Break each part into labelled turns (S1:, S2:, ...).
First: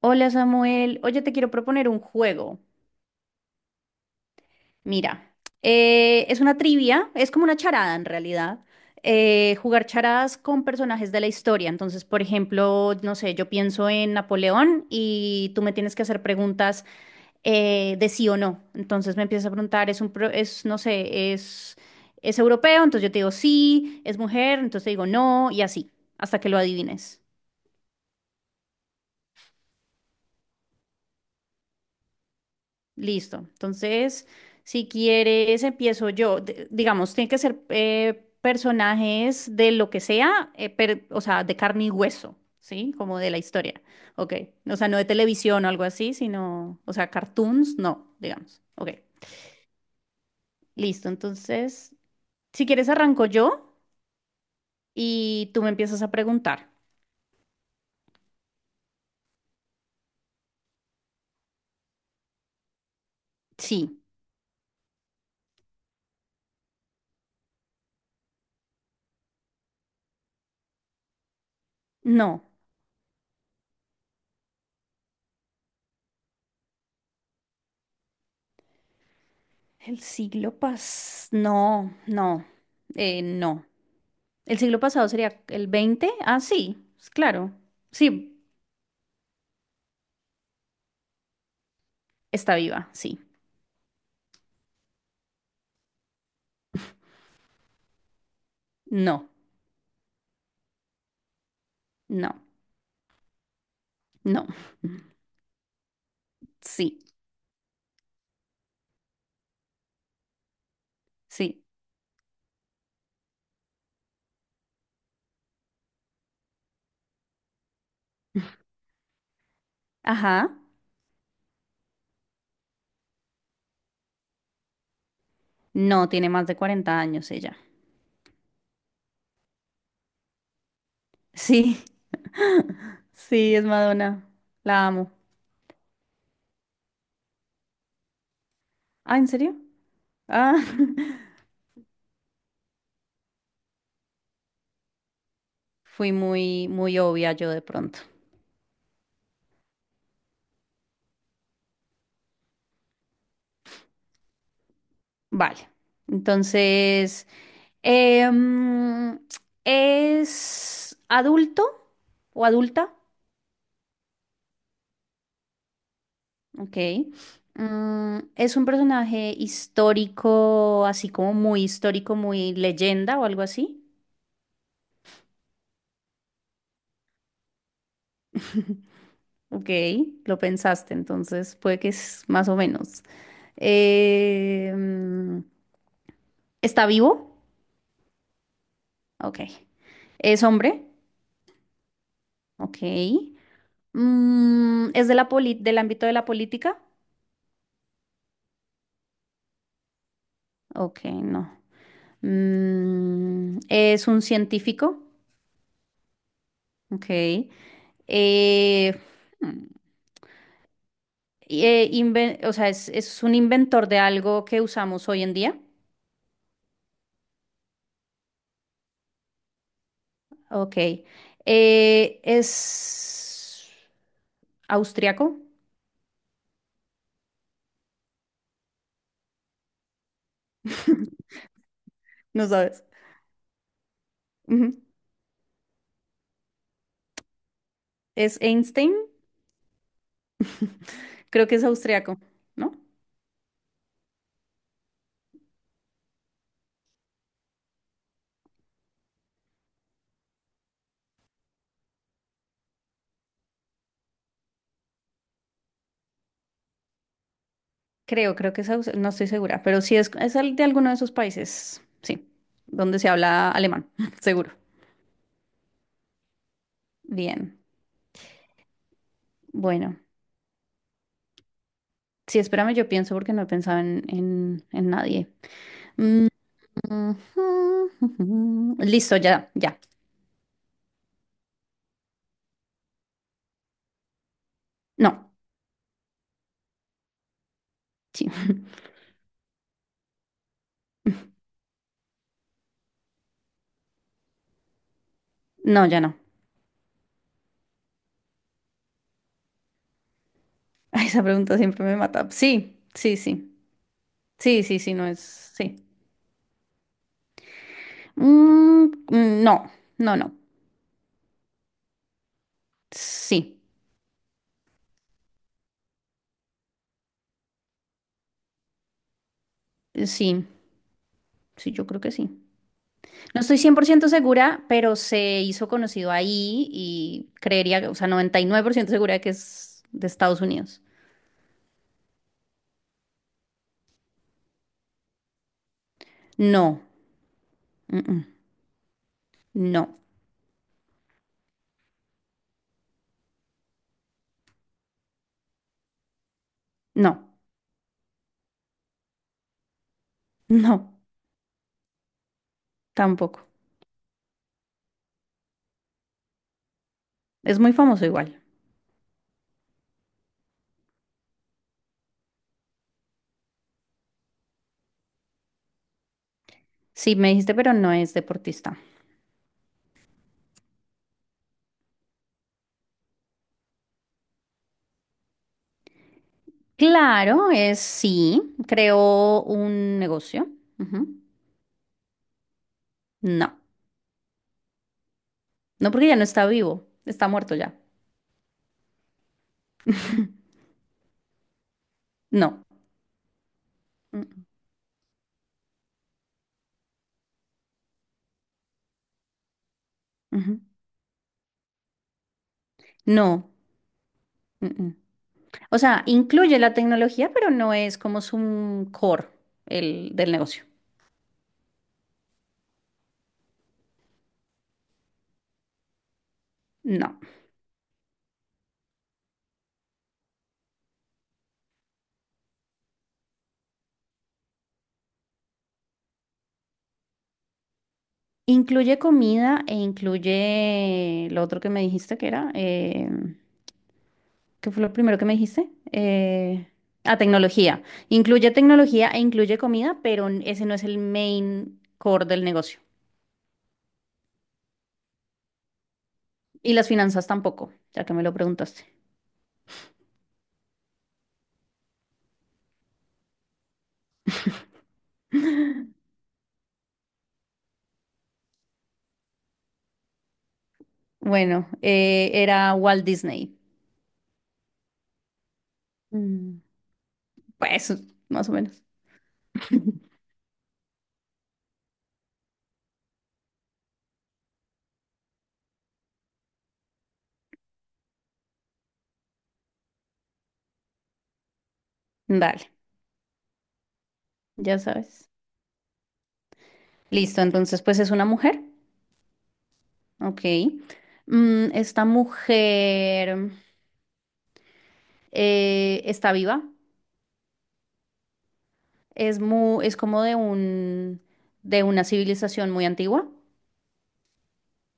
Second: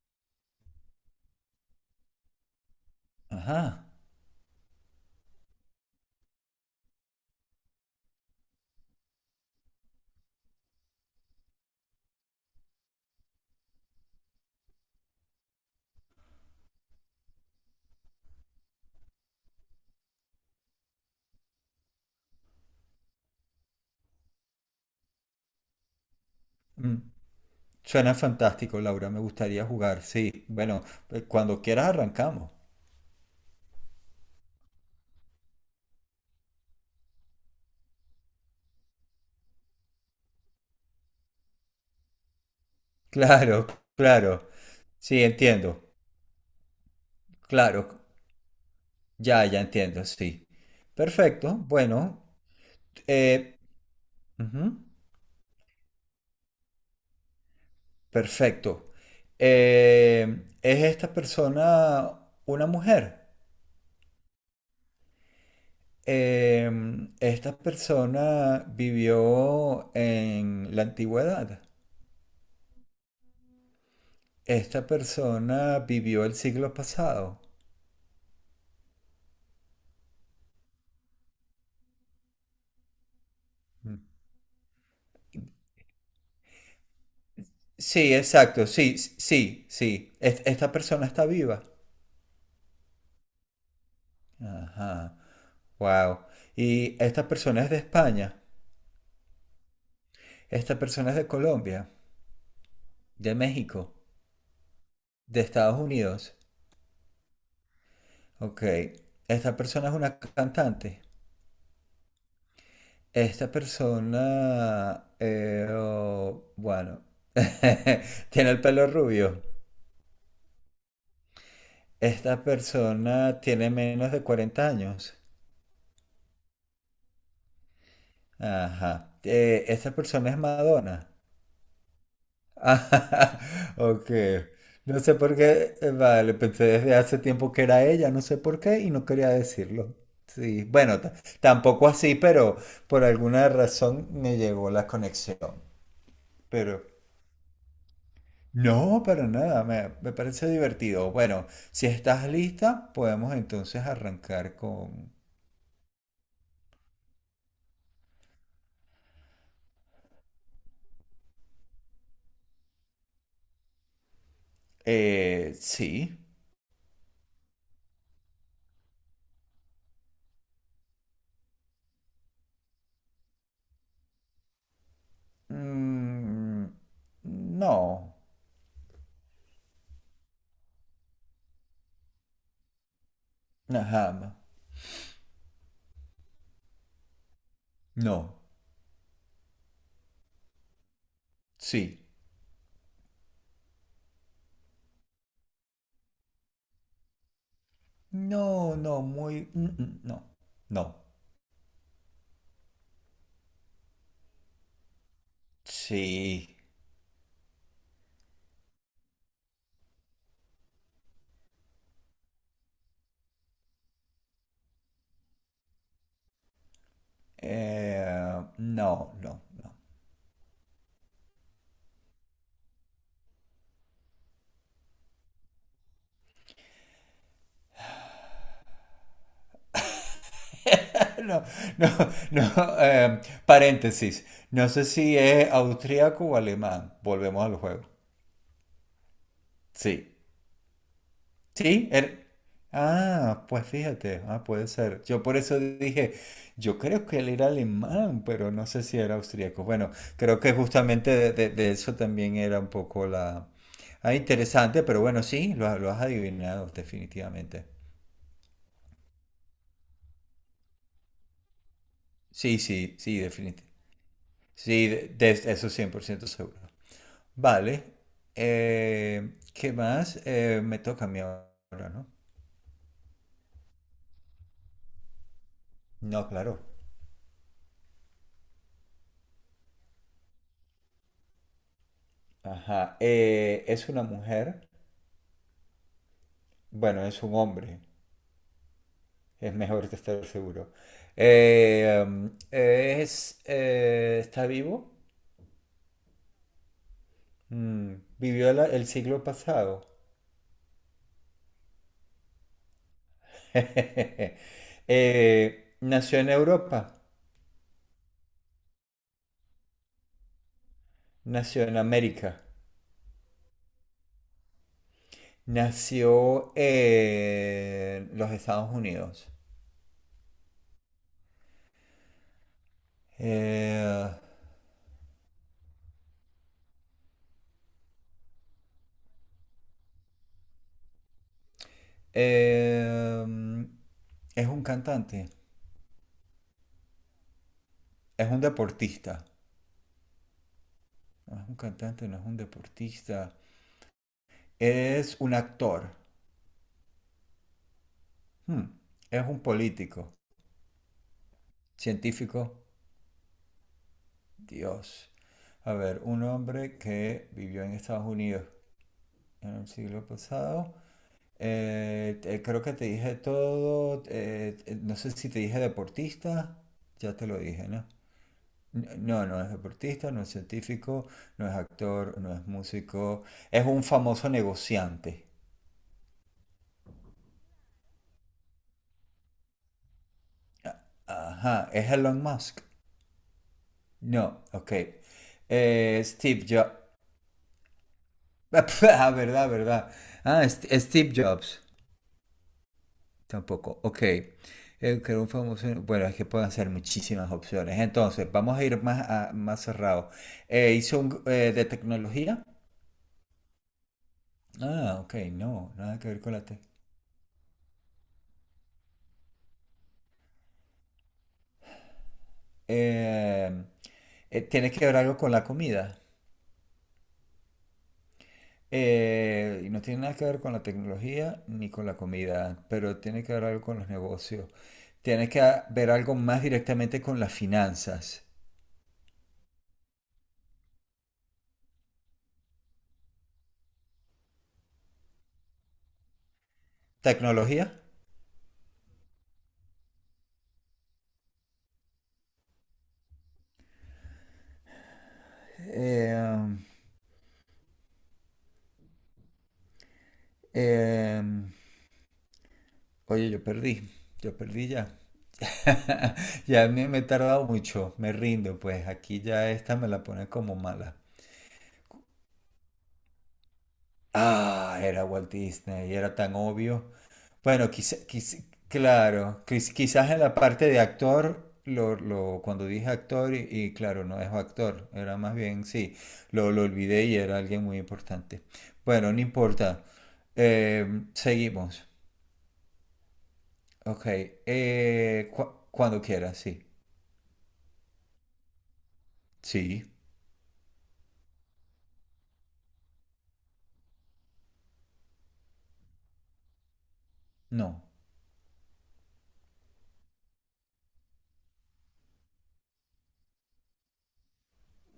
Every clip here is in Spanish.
S1: Hola Samuel, oye, te quiero proponer un juego.
S2: Ajá.
S1: Mira, es una trivia, es como una charada en realidad. Jugar charadas con personajes de la historia. Entonces, por ejemplo, no sé, yo pienso en Napoleón y tú me tienes que hacer preguntas de sí o no. Entonces me empiezas a preguntar, es un, pro- es, no sé, es europeo, entonces yo te digo sí, es mujer, entonces te digo no y así, hasta que lo
S2: Mm.
S1: adivines.
S2: Suena fantástico, Laura. Me gustaría jugar. Sí, bueno, cuando quieras arrancamos.
S1: Listo. Entonces, si quieres, empiezo yo. Digamos, tiene que ser personajes de lo que sea, o sea, de carne y hueso, ¿sí? Como de la
S2: Claro,
S1: historia. Ok.
S2: claro.
S1: O sea, no de
S2: Sí,
S1: televisión o
S2: entiendo.
S1: algo así, sino, o sea, cartoons,
S2: Claro,
S1: no, digamos. Ok.
S2: ya entiendo, sí.
S1: Listo.
S2: Perfecto,
S1: Entonces,
S2: bueno.
S1: si quieres, arranco
S2: eh,
S1: yo
S2: ujú,
S1: y tú me empiezas a preguntar.
S2: Perfecto. ¿Es esta persona una mujer?
S1: Sí,
S2: Esta persona vivió en la antigüedad.
S1: no.
S2: Esta persona vivió el siglo pasado.
S1: No, no. No. El siglo pasado sería el 20. Ah, sí, claro.
S2: Sí,
S1: Sí,
S2: exacto, sí, sí, sí. Esta persona está viva.
S1: está viva, sí.
S2: Ajá, wow. Y esta persona es de España,
S1: No,
S2: esta persona es de Colombia,
S1: no,
S2: de México,
S1: no.
S2: de Estados Unidos.
S1: Sí,
S2: Ok, esta persona es una cantante.
S1: sí.
S2: Esta persona, oh, bueno, tiene el pelo rubio.
S1: Ajá.
S2: Esta persona tiene menos de 40 años.
S1: No, tiene más de 40 años ella.
S2: Ajá. Esta persona es Madonna.
S1: Sí,
S2: Ah,
S1: sí, es
S2: ok.
S1: Madonna. La
S2: No
S1: amo.
S2: sé por qué, vale, pensé desde hace tiempo que era ella, no sé por qué y no
S1: Ah, ¿en
S2: quería
S1: serio?
S2: decirlo.
S1: Ah,
S2: Sí, bueno, tampoco así, pero por alguna razón me llegó la conexión.
S1: fui muy,
S2: Pero
S1: muy obvia yo de pronto.
S2: no, para nada, me parece divertido. Bueno, si estás lista, podemos entonces arrancar con...
S1: Vale. Entonces, em, ¿es adulto o adulta?
S2: Sí.
S1: Ok. ¿Es un personaje histórico, así como muy histórico, muy leyenda o algo así?
S2: Mm, no.
S1: Ok, lo pensaste, entonces puede que es más o menos.
S2: Ajá.
S1: Eh, mm, ¿Está vivo?
S2: No.
S1: Ok. ¿Es hombre?
S2: Sí.
S1: Ok. ¿Es de la del ámbito de la política?
S2: No, no, muy... No, no.
S1: Ok, no. ¿Es un científico?
S2: Sí.
S1: Ok. Eh, mm, o sea, es un inventor de algo que usamos hoy en día.
S2: No, no, no.
S1: Ok. Es austriaco.
S2: No, no,
S1: No
S2: no.
S1: sabes.
S2: eh, paréntesis. No sé
S1: Ujú.
S2: si es austríaco o alemán. Volvemos al juego.
S1: Es Einstein.
S2: Sí.
S1: Creo que es
S2: Sí,
S1: austriaco, ¿no?
S2: Ah, pues fíjate, ah, puede ser. Yo por eso dije, yo creo que él era alemán, pero no sé si era austríaco. Bueno, creo que justamente de eso también era un poco la... Ah, interesante, pero bueno, sí, lo has adivinado definitivamente.
S1: Creo, creo que es aus- No estoy segura, pero sí es de alguno de esos países. Sí.
S2: Sí, sí,
S1: Donde se
S2: sí,
S1: habla
S2: definitivamente.
S1: alemán, seguro.
S2: Sí, de eso 100% seguro.
S1: Bien.
S2: Vale, ¿qué
S1: Bueno.
S2: más? Me toca a mí ahora, ¿no?
S1: Sí, espérame, yo pienso porque no he pensado en nadie. Mm,
S2: No, claro.
S1: ujú, ujú. Listo, ya, ya.
S2: Ajá, es una mujer.
S1: No.
S2: Bueno, es un hombre.
S1: Sí.
S2: Es mejor estar seguro. ¿Está vivo?
S1: No, ya no.
S2: Mm, el siglo pasado.
S1: Ay, esa pregunta siempre me mata. Sí, sí, sí. Sí, sí, sí, no es. Sí.
S2: Nació en Europa.
S1: Mm, mm, no, no, no.
S2: Nació en América.
S1: Sí,
S2: Nació en los Estados Unidos.
S1: sí, sí, yo creo que sí. No estoy 100%
S2: Eh,
S1: segura, pero se hizo conocido ahí y creería, o sea, 99% segura que es de Estados Unidos.
S2: eh, mm, es un cantante.
S1: No, mm, mm,
S2: Es un deportista.
S1: no,
S2: No es un cantante, no es un deportista. Es un actor.
S1: no,
S2: Hmm, Es un político,
S1: no,
S2: científico,
S1: tampoco.
S2: Dios. A ver, un hombre que
S1: Es
S2: vivió
S1: muy
S2: en
S1: famoso
S2: Estados
S1: igual.
S2: Unidos en el siglo pasado. Creo que te dije todo. No sé si te dije deportista. Ya
S1: Sí,
S2: te
S1: me
S2: lo
S1: dijiste,
S2: dije,
S1: pero
S2: ¿no?
S1: no es deportista.
S2: No, no es deportista, no es científico, no es actor, no es músico. Es un famoso negociante.
S1: Claro, es sí, creó un negocio. Ujú.
S2: Ajá, ¿es Elon Musk?
S1: No,
S2: No, ok.
S1: no porque ya no
S2: Steve
S1: está
S2: Jobs.
S1: vivo, está muerto ya.
S2: Ah, verdad, verdad. Ah, Steve Jobs.
S1: No.
S2: Tampoco. Ok.
S1: Mm,
S2: Que era un famoso. Bueno, es que pueden ser muchísimas opciones. Entonces, vamos a ir más, más cerrado.
S1: ujú.
S2: De tecnología.
S1: No. Mm, mm.
S2: Ah, ok, no,
S1: O
S2: nada
S1: sea,
S2: que ver con la
S1: incluye
S2: te.
S1: la tecnología, pero no es como su core del negocio.
S2: Eh, tiene que ver algo con la comida.
S1: No.
S2: Y no tiene nada que ver con la tecnología ni con la comida, pero tiene que ver algo con los negocios. Tiene que ver algo más directamente con las finanzas.
S1: Incluye comida e incluye lo otro que me dijiste que era. ¿Qué fue lo primero que me dijiste?
S2: ¿Tecnología?
S1: Tecnología. Incluye tecnología e incluye comida, pero ese no es el main core del negocio.
S2: Eh,
S1: Y las finanzas tampoco, ya que me lo preguntaste.
S2: eh, oye, yo perdí ya. Ya me he tardado mucho, me rindo, pues aquí ya esta me la pone como mala.
S1: Bueno, era Walt Disney.
S2: Ah, era Walt Disney, era tan
S1: Mm,
S2: obvio. Bueno,
S1: Pues, más o menos.
S2: quizás en la parte de actor, cuando dije actor, y claro, no es actor, era más bien, sí, lo olvidé y era alguien muy importante. Bueno, no importa. Eh, seguimos.
S1: Dale,
S2: Ok,
S1: ya sabes.
S2: cuando quieras, sí.
S1: Listo, entonces, pues es una mujer.
S2: Sí.
S1: Ok. Esta mujer está viva.
S2: No.
S1: Es como de una civilización muy antigua.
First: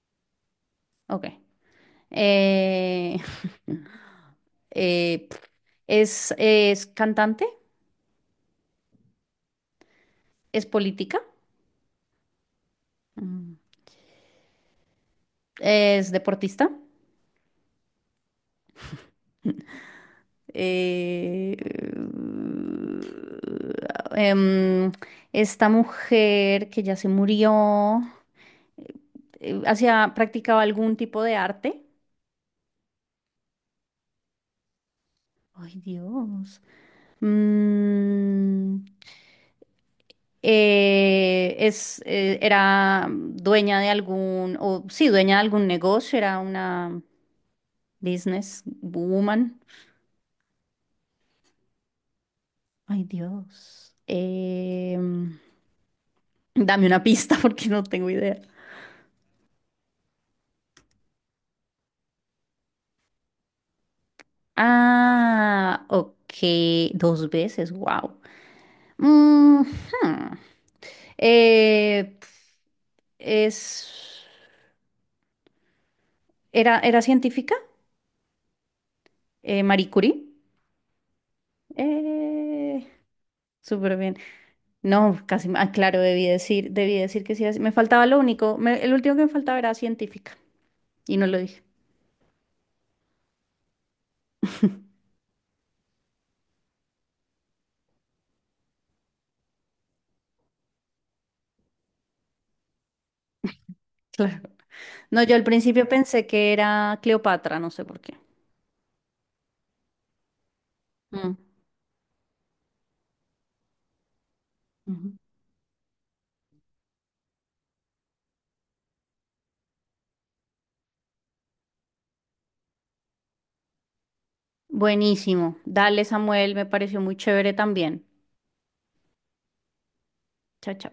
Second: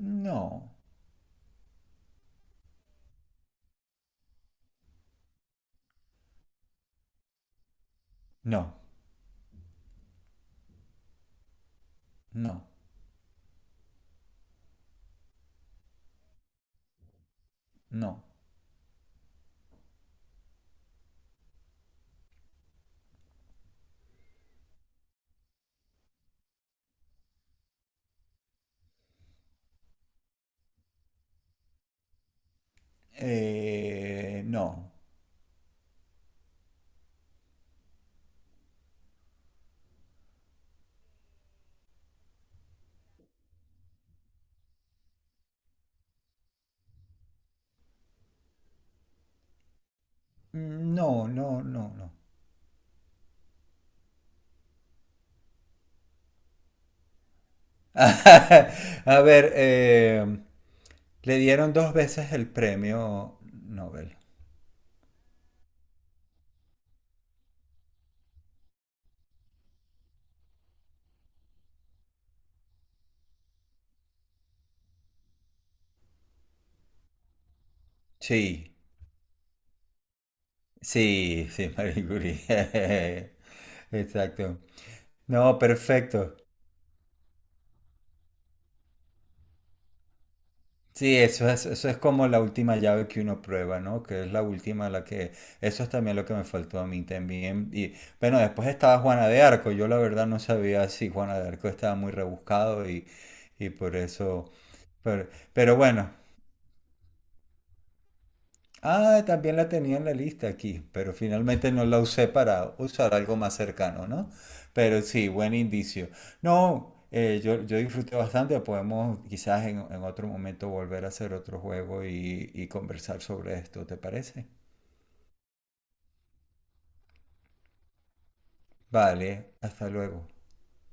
S2: No.
S1: Ok. Eh, eh, pf, es cantante,
S2: No.
S1: es política,
S2: No.
S1: Mm. es deportista.
S2: No.
S1: eh, uh, em, esta mujer que ya se murió, practicaba algún tipo de arte.
S2: No.
S1: Ay, Dios. Mm, era dueña de algún negocio, era una Business Woman.
S2: No, no, no, no.
S1: Ay, Dios. Dame una pista porque no tengo idea.
S2: A ver, le dieron dos veces el premio Nobel.
S1: Ah, ok. Dos veces, wow. es, era científica,
S2: Sí,
S1: Marie Curie.
S2: sí, sí, Marie
S1: Eh,
S2: Curie.
S1: Súper bien.
S2: Exacto.
S1: No, casi,
S2: No,
S1: ah, claro, debí
S2: perfecto.
S1: decir, debí decir que sí. Me faltaba lo único, el último que me faltaba era científica y
S2: Sí,
S1: no lo dije.
S2: eso es como la última llave que uno prueba, ¿no? Que es la última, la que... Eso es también lo que me faltó a mí también. Y bueno, después estaba Juana de Arco. Yo la verdad no sabía si Juana de Arco estaba muy rebuscado y por
S1: Claro.
S2: eso...
S1: No, yo al
S2: Pero
S1: principio
S2: bueno,
S1: pensé que era Cleopatra, no sé por qué.
S2: Ah, también la tenía en la lista aquí, pero
S1: Mm.
S2: finalmente no la usé para usar algo más cercano, ¿no? Pero
S1: Ujú.
S2: sí, buen indicio. No, yo disfruté bastante, podemos quizás en otro momento volver a hacer otro juego y conversar sobre esto, ¿te parece?
S1: Buenísimo. Dale, Samuel, me pareció muy chévere también.
S2: Vale, hasta luego.
S1: Chao, chao.